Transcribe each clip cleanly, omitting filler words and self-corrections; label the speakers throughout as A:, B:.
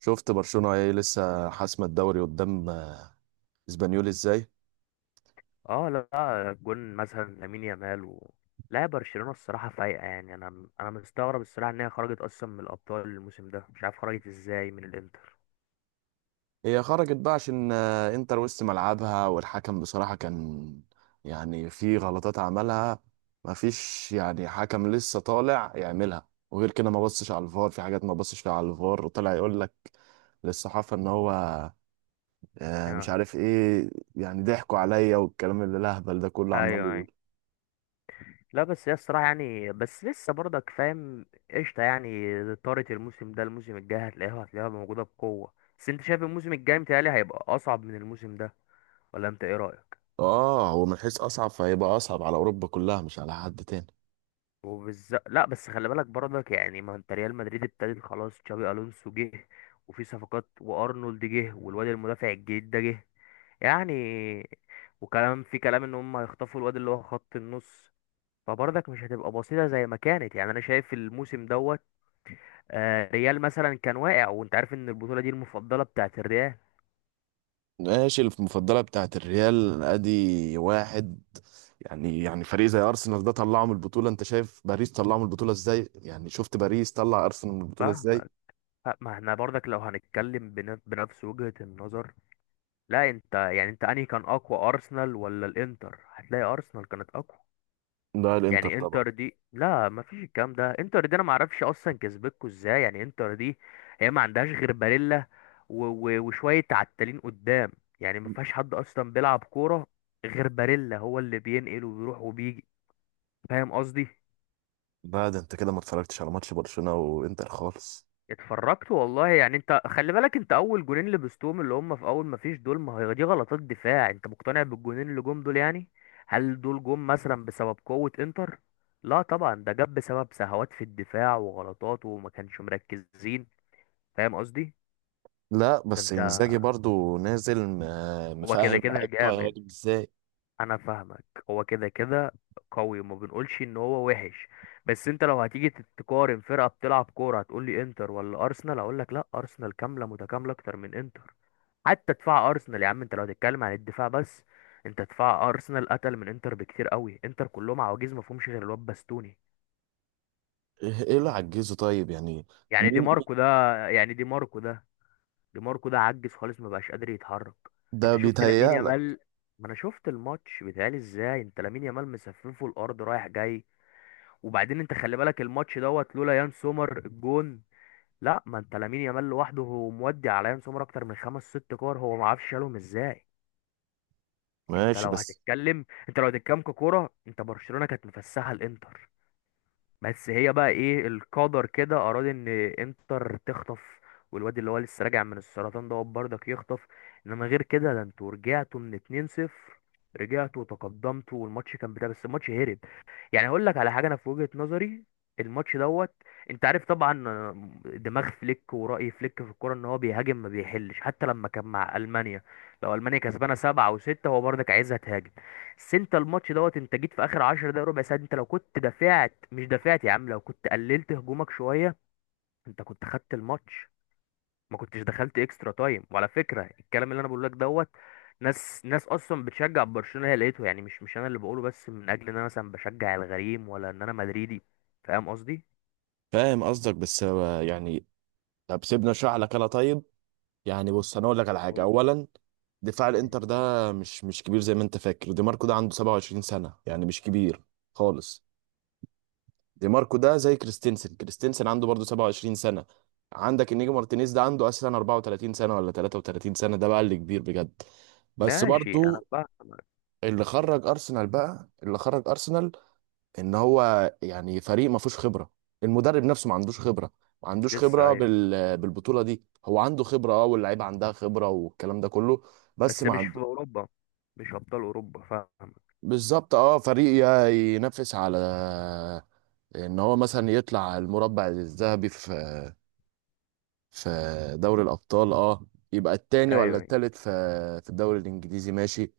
A: شفت برشلونة ايه لسه حاسمة الدوري قدام اسبانيول ازاي؟
B: اه لا جون مثلا لامين يامال لا برشلونة الصراحة فايقة، يعني انا مستغرب الصراحة ان هي خرجت اصلا من الابطال الموسم ده، مش عارف خرجت ازاي من الانتر.
A: هي خرجت بقى عشان انتر وسط ملعبها، والحكم بصراحة كان يعني في غلطات عملها. مفيش يعني حكم لسه طالع يعملها، وغير كده ما بصش على الفار، في حاجات ما بصش فيها على الفار، وطلع يقول لك للصحافة ان هو مش
B: اه،
A: عارف ايه. يعني ضحكوا عليا، والكلام اللي الهبل ده كله عمال
B: ايوه.
A: يقول.
B: لا بس هي الصراحة يعني، بس لسه برضك فاهم؟ قشطة يعني. طارت الموسم ده. الموسم الجاي هتلاقيها موجودة بقوة. بس انت شايف الموسم الجاي متهيألي هيبقى اصعب من الموسم ده، ولا انت ايه رأيك؟
A: اه، هو من حيث اصعب فهيبقى اصعب على اوروبا كلها، مش على حد تاني.
B: وبالظبط. لا بس خلي بالك برضك، يعني ما انت ريال مدريد ابتدت خلاص، تشابي الونسو جه، وفي صفقات، وارنولد جه، والواد المدافع الجديد ده جه، يعني. وكلام في كلام ان هم هيخطفوا الواد اللي هو خط النص، فبرضك مش هتبقى بسيطه زي ما كانت. يعني انا شايف الموسم دوت، ريال مثلا كان واقع، وانت عارف ان البطوله دي المفضله بتاعت الريال.
A: ماشي، المفضلة بتاعت الريال، ادي واحد يعني. يعني فريق زي ارسنال ده طلعه من البطولة. انت شايف باريس طلعه من البطولة ازاي؟ يعني شفت باريس طلع ارسنال من البطولة ازاي؟
B: فاهمك. لا، ما احنا برضك لو هنتكلم بنفس وجهة النظر. لا انت يعني، انت انهي كان اقوى، ارسنال ولا الانتر؟ هتلاقي ارسنال كانت اقوى.
A: ده الانتر
B: يعني
A: طبعا.
B: انتر دي، لا ما فيش الكلام ده، انتر دي انا ما اعرفش اصلا كسبتكوا ازاي. يعني انتر دي هي ما عندهاش غير باريلا وشويه عتالين قدام، يعني ما فيهاش حد اصلا بيلعب كوره غير باريلا، هو اللي بينقل وبيروح وبيجي. فاهم قصدي؟
A: لا، ده انت كده ما اتفرجتش على ماتش برشلونة وانتر خالص.
B: اتفرجت والله. يعني انت خلي بالك، انت اول جونين لبستهم اللي هم في اول ما فيش دول، ما هي دي غلطات دفاع. انت مقتنع بالجونين اللي جم دول يعني؟ هل دول جم مثلا بسبب قوة انتر؟ لا طبعا، ده جاب بسبب سهوات في الدفاع وغلطات، وما كانش مركزين. فاهم قصدي؟
A: لا
B: ده
A: بس
B: انت،
A: انزاجي برضو نازل
B: هو كده
A: مفهم
B: كده
A: لعيبته
B: جامد،
A: هيهاجم ازاي.
B: انا فاهمك، هو كده كده قوي، وما بنقولش ان هو وحش. بس انت لو هتيجي تقارن فرقة بتلعب كورة، هتقول لي انتر ولا ارسنال؟ اقول لك لا، ارسنال كاملة متكاملة اكتر من انتر. حتى دفاع ارسنال يا عم، انت لو هتتكلم عن الدفاع بس، انت دفاع ارسنال قتل من انتر بكتير قوي. انتر كلهم عواجيز، ما فيهمش غير الواد باستوني.
A: ايه، إيه اللي عجزه طيب يعني؟
B: يعني دي
A: مين؟
B: ماركو ده. يعني دي ماركو ده، دي ماركو ده عجز خالص، ما بقاش قادر يتحرك.
A: ده
B: انت شفت لامين
A: بيتهيألك.
B: يامال؟ ما انا شفت الماتش، بيتهيألي ازاي؟ انت لامين يامال مسففه الارض رايح جاي. وبعدين انت خلي بالك الماتش دوت، لولا يان سومر الجون. لا ما انت لامين يامال لوحده هو مودي على يان سومر اكتر من خمس ست كور، هو ما عرفش شالهم ازاي. انت
A: ماشي
B: لو
A: بس.
B: هتتكلم، انت لو هتتكلم ككوره، انت برشلونه كانت مفسحه الانتر. بس هي بقى ايه، القدر كده اراد ان انتر تخطف، والواد اللي هو لسه راجع من السرطان ده برضك يخطف. انما غير كده، ده انتوا رجعتوا من 2-0، رجعتوا وتقدمتوا، والماتش كان بتاع، بس الماتش هرب. يعني هقول لك على حاجه، انا في وجهه نظري الماتش دوت، انت عارف طبعا دماغ فليك ورأي فليك في الكوره، ان هو بيهاجم، ما بيحلش حتى لما كان مع المانيا. لو المانيا كسبانه 7-6 هو برضك عايزها تهاجم. بس انت الماتش دوت، انت جيت في اخر 10 دقايق ربع ساعه، انت لو كنت دافعت، مش دافعت يا عم، لو كنت قللت هجومك شويه، انت كنت خدت الماتش، ما كنتش دخلت اكسترا تايم. وعلى فكره الكلام اللي انا بقول لك دوت، ناس اصلا بتشجع برشلونه هي لقيته، يعني مش مش انا اللي بقوله، بس من اجل ان انا مثلا بشجع الغريم، ولا ان انا مدريدي. فاهم قصدي؟
A: فاهم قصدك، بس هو يعني، طب سيبنا اشرح لك انا طيب. يعني بص، انا اقول لك على حاجه
B: قول.
A: اولا. دفاع الانتر ده مش كبير زي ما انت فاكر. دي ماركو ده عنده 27 سنه، يعني مش كبير خالص. دي ماركو ده زي كريستنسن، كريستنسن عنده برضه 27 سنه. عندك انيجو مارتينيز ده عنده اصلا 34 سنه ولا 33 سنه، ده بقى اللي كبير بجد. بس
B: ماشي انا
A: برضه
B: فاهم.
A: اللي خرج ارسنال بقى، اللي خرج ارسنال ان هو يعني فريق ما فيهوش خبره. المدرب نفسه ما عندوش خبره، ما عندوش
B: لسه،
A: خبره
B: ايوه.
A: بالبطوله دي. هو عنده خبره اه، واللعيبه عندها خبره والكلام ده كله، بس
B: بس
A: ما
B: مش في
A: عنده.
B: اوروبا، مش ابطال اوروبا، فاهم.
A: بالظبط، اه، فريق ينافس على ان هو مثلا يطلع المربع الذهبي في في دوري الابطال، اه. يبقى التاني ولا
B: ايوه أيوة.
A: التالت في في الدوري الانجليزي، ماشي.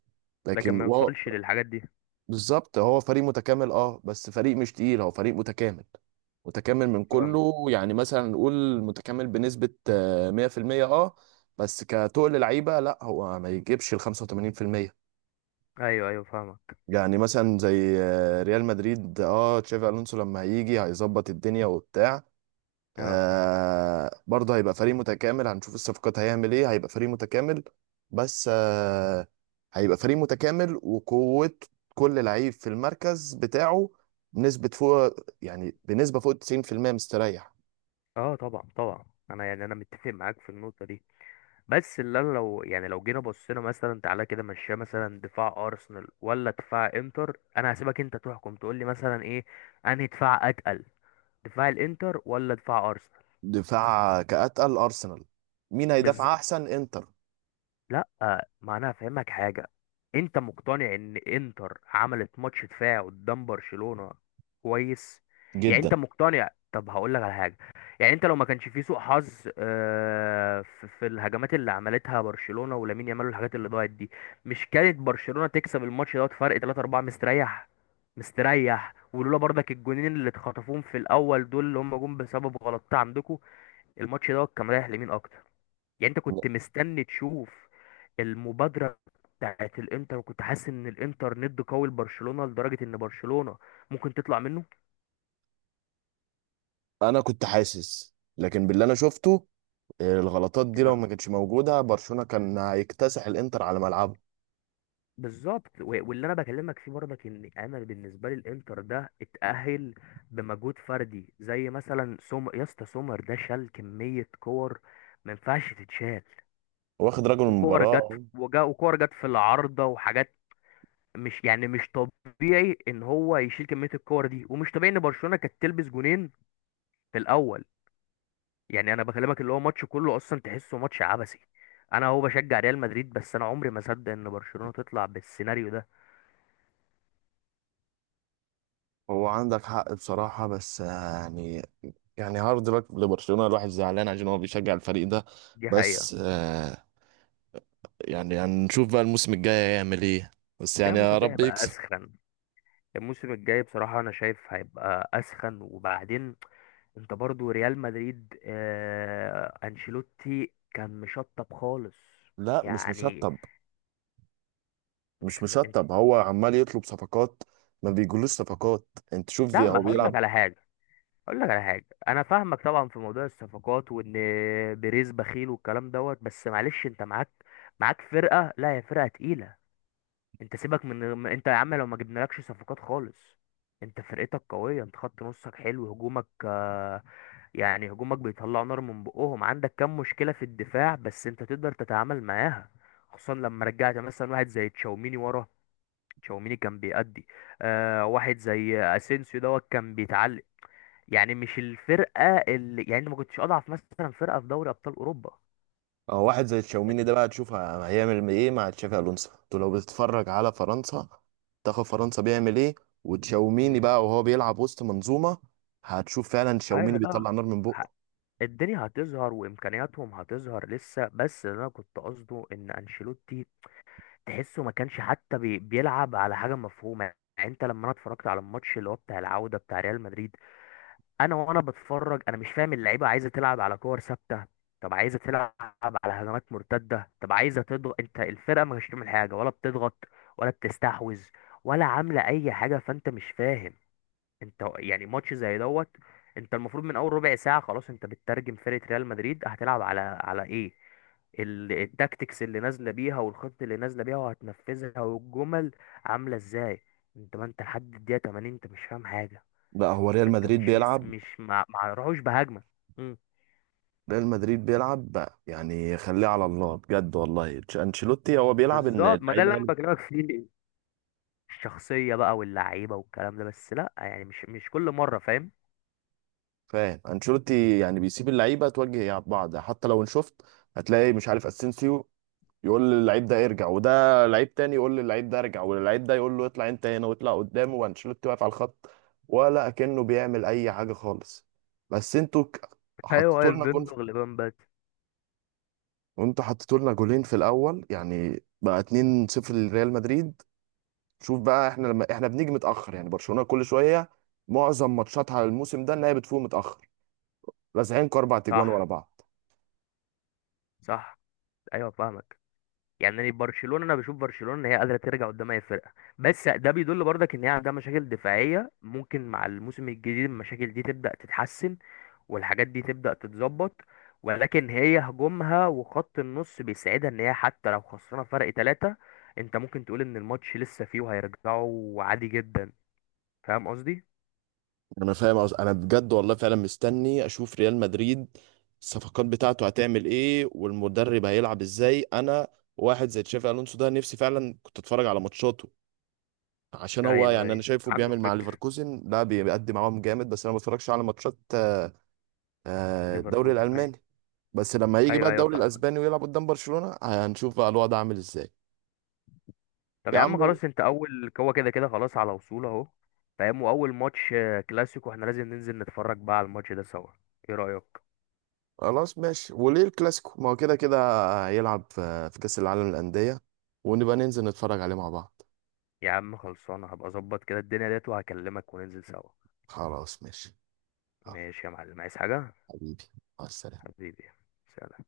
B: لكن
A: لكن
B: ما يوصلش للحاجات دي.
A: بالظبط، هو فريق متكامل اه، بس فريق مش تقيل، هو فريق متكامل. متكامل من
B: فاهم.
A: كله، يعني مثلا نقول متكامل بنسبة 100%. اه، بس كتقل لعيبة لا، هو ما يجيبش ال 85%.
B: ايوه فاهمك.
A: يعني مثلا زي ريال مدريد، اه، تشافي الونسو لما هيجي هيظبط الدنيا وبتاع.
B: اه.
A: آه، برضه هيبقى فريق متكامل، هنشوف الصفقات هيعمل ايه، هيبقى فريق متكامل. بس آه، هيبقى فريق متكامل وقوة، كل لعيب في المركز بتاعه بنسبة فوق، يعني بنسبة فوق 90% مستريح.
B: اه طبعا طبعا، انا يعني انا متفق معاك في النقطه دي. بس اللي أنا لو يعني، لو جينا بصينا مثلا، تعالى كده مشيها، مثلا دفاع ارسنال ولا دفاع انتر، انا هسيبك انت تحكم، تقول لي مثلا ايه انهي دفاع اتقل، دفاع الانتر ولا دفاع
A: دفاع كأتقل أرسنال، مين هيدافع
B: ارسنال.
A: أحسن؟ إنتر؟
B: لا ما انا هفهمك حاجه، انت مقتنع ان انتر عملت ماتش دفاع قدام برشلونه؟ كويس. يعني انت
A: جدا.
B: مقتنع، طب هقول لك على حاجه. يعني انت لو ما كانش في سوء حظ في في الهجمات اللي عملتها برشلونه، ولامين يامال، والحاجات اللي ضاعت دي، مش كانت برشلونه تكسب الماتش دوت فرق 3 4 مستريح، مستريح؟ ولولا برضك الجونين اللي اتخطفوهم في الاول دول، اللي هم جم بسبب غلطات عندكم، الماتش دوت كان رايح لمين اكتر؟ يعني انت كنت مستني تشوف المبادرة بتاعت الانتر، وكنت حاسس ان الانتر ند قوي لبرشلونة، لدرجة ان برشلونة ممكن تطلع منه؟
A: أنا كنت حاسس، لكن باللي أنا شفته الغلطات دي لو
B: آه،
A: ما كانتش موجودة، برشلونة كان هيكتسح الإنتر على ملعبه.
B: بالظبط. واللي انا بكلمك فيه برضك، ان انا بالنسبة لي الانتر ده اتأهل بمجهود فردي، زي مثلا يا اسطى سومر ده شال كمية كور ما ينفعش تتشال،
A: واخد رجل
B: وكور جت،
A: المباراة.
B: وجا، وكور جت في العارضة وحاجات. مش يعني، مش طبيعي ان هو يشيل كمية الكور دي، ومش طبيعي ان برشلونة كانت تلبس جونين في الاول. يعني انا بكلمك اللي هو ماتش كله اصلا تحسه ماتش عبثي. انا هو بشجع ريال مدريد بس انا عمري ما اصدق ان برشلونة تطلع بالسيناريو ده.
A: هو عندك حق بصراحة، بس آه، يعني، يعني هارد لك لبرشلونة. الواحد زعلان عشان هو بيشجع الفريق ده.
B: دي حقيقة.
A: بس آه، يعني هنشوف بقى الموسم الجاي هيعمل ايه. بس
B: ده
A: يعني
B: الموسم
A: يا
B: الجاي
A: رب
B: هيبقى
A: يكسب.
B: اسخن. الموسم الجاي بصراحة انا شايف هيبقى اسخن. وبعدين انت برضو ريال مدريد، آه انشيلوتي كان مشطب خالص.
A: لا، مش
B: يعني
A: مشطب. مش
B: مش م... انت.
A: مشطب، هو عمال يطلب صفقات. ما بيجولوش صفقات. انت شوف
B: لا
A: هو
B: ما هقول لك
A: بيلعب.
B: على حاجة، اقول لك على حاجه. انا فاهمك طبعا في موضوع الصفقات، وان بيريز بخيل والكلام دوت. بس معلش انت معاك، معاك فرقه، لا هي فرقه تقيله. انت سيبك من انت يا عم لو ما جبنالكش صفقات خالص، انت فرقتك قويه، انت خط نصك حلو، هجومك يعني هجومك بيطلع نار من بقهم. عندك كام مشكله في الدفاع بس انت تقدر تتعامل معاها، خصوصا لما رجعت مثلا واحد زي تشاوميني ورا. تشاوميني كان بيأدي. آه واحد زي اسينسيو دوت كان بيتعلم. يعني مش الفرقه اللي يعني، أنا ما كنتش اضعف مثلا فرقه في دوري ابطال اوروبا.
A: اه، واحد زي تشاوميني ده بقى تشوف هيعمل ايه مع تشافي الونسو. انتوا لو بتتفرج على فرنسا، تاخد فرنسا بيعمل ايه وتشاوميني
B: مم.
A: بقى وهو بيلعب وسط منظومه، هتشوف فعلا تشاوميني
B: ايوه لا.
A: بيطلع نار من
B: ه-
A: بقه.
B: الدنيا هتظهر، وامكانياتهم هتظهر لسه. بس اللي انا كنت قصده ان انشيلوتي تحسه ما كانش حتى بيلعب على حاجه مفهومه. يعني انت لما انا اتفرجت على الماتش اللي هو بتاع العوده بتاع ريال مدريد، انا وانا بتفرج انا مش فاهم اللعيبه عايزه تلعب على كور ثابته؟ طب عايزه تلعب على هجمات مرتده؟ طب عايزه تضغط؟ انت الفرقه مش بتعمل حاجه، ولا بتضغط، ولا بتستحوذ، ولا عامله اي حاجه. فانت مش فاهم. انت يعني ماتش زي دوت، انت المفروض من اول ربع ساعه خلاص انت بتترجم فرقه ريال مدريد هتلعب على على ايه، التاكتكس اللي نازله بيها، والخطه اللي نازله بيها وهتنفذها، والجمل عامله ازاي. انت ما انت لحد الدقيقه 80 انت مش فاهم حاجه.
A: لا، هو ريال
B: ده انت،
A: مدريد
B: مش مش
A: بيلعب.
B: مش ما راحوش بهجمه. امم
A: ريال مدريد بيلعب بقى يعني خليه على الله بجد والله. انشيلوتي هو بيلعب ان
B: بالظبط. ما ده
A: اللعيبه
B: اللي
A: هي
B: انا
A: اللي،
B: بكلمك فيه. الشخصيه بقى، واللعيبه، والكلام ده. بس لا يعني، مش مش كل مره، فاهم.
A: فاهم؟ انشيلوتي يعني بيسيب اللعيبه توجه بعض. حتى لو ان شفت، هتلاقي مش عارف اسينسيو يقول للعيب ده ارجع، وده لعيب تاني يقول للعيب ده ارجع، واللعيب ده يقول له اطلع انت هنا واطلع قدامه، وانشيلوتي واقف على الخط ولا كأنه بيعمل اي حاجه خالص. بس انتوا
B: ايوه،
A: حطيتوا
B: واقف
A: لنا جول،
B: بيمضغ لبان بات.
A: وانتوا حطيتوا لنا جولين في الاول يعني بقى 2-0 لريال مدريد. شوف بقى احنا لما احنا بنيجي متاخر. يعني برشلونه كل شويه، معظم ماتشاتها الموسم ده ان هي بتفوق متاخر. لازعين اربع تجوان ورا
B: صح،
A: بعض.
B: صح، ايوه فاهمك. يعني أنا برشلونه، انا بشوف برشلونه ان هي قادره ترجع قدام اي فرقه. بس ده بيدل برضك ان هي عندها مشاكل دفاعيه، ممكن مع الموسم الجديد المشاكل دي تبدا تتحسن، والحاجات دي تبدأ تتظبط. ولكن هي هجومها وخط النص بيساعدها، ان هي حتى لو خسرنا فرق 3، انت ممكن تقول ان الماتش لسه فيه وهيرجعوا عادي جدا. فاهم قصدي؟
A: انا فاهم. انا بجد والله فعلا مستني اشوف ريال مدريد الصفقات بتاعته هتعمل ايه، والمدرب هيلعب ازاي. انا واحد زي تشافي الونسو ده نفسي فعلا كنت اتفرج على ماتشاته، عشان هو
B: ايوه
A: يعني انا
B: ايوه
A: شايفه
B: عنده
A: بيعمل مع
B: فكر.
A: ليفركوزن، لا بيقدم معاهم جامد، بس انا ما بتفرجش على ماتشات الدوري
B: ليفركوزن، ايوه.
A: الالماني، بس لما يجي بقى
B: ايوه
A: الدوري
B: فاهم.
A: الاسباني ويلعب قدام برشلونة، هنشوف بقى الوضع عامل ازاي.
B: طب
A: يا
B: يا عم
A: عم
B: خلاص، انت اول، هو كده كده خلاص على وصول اهو. فاهم، واول ماتش كلاسيكو احنا لازم ننزل نتفرج بقى على الماتش ده سوا. ايه رأيك؟
A: خلاص ماشي، وليه الكلاسيكو؟ ما هو كده كده هيلعب في في كاس العالم للانديه، ونبقى ننزل نتفرج عليه مع بعض.
B: يا عم خلصانه، هبقى اظبط كده الدنيا ديت، وهكلمك وننزل سوا.
A: خلاص ماشي. يلا،
B: ماشي يا معلم، عايز حاجة؟
A: حبيبي، مع السلامة.
B: حبيبي، سلام.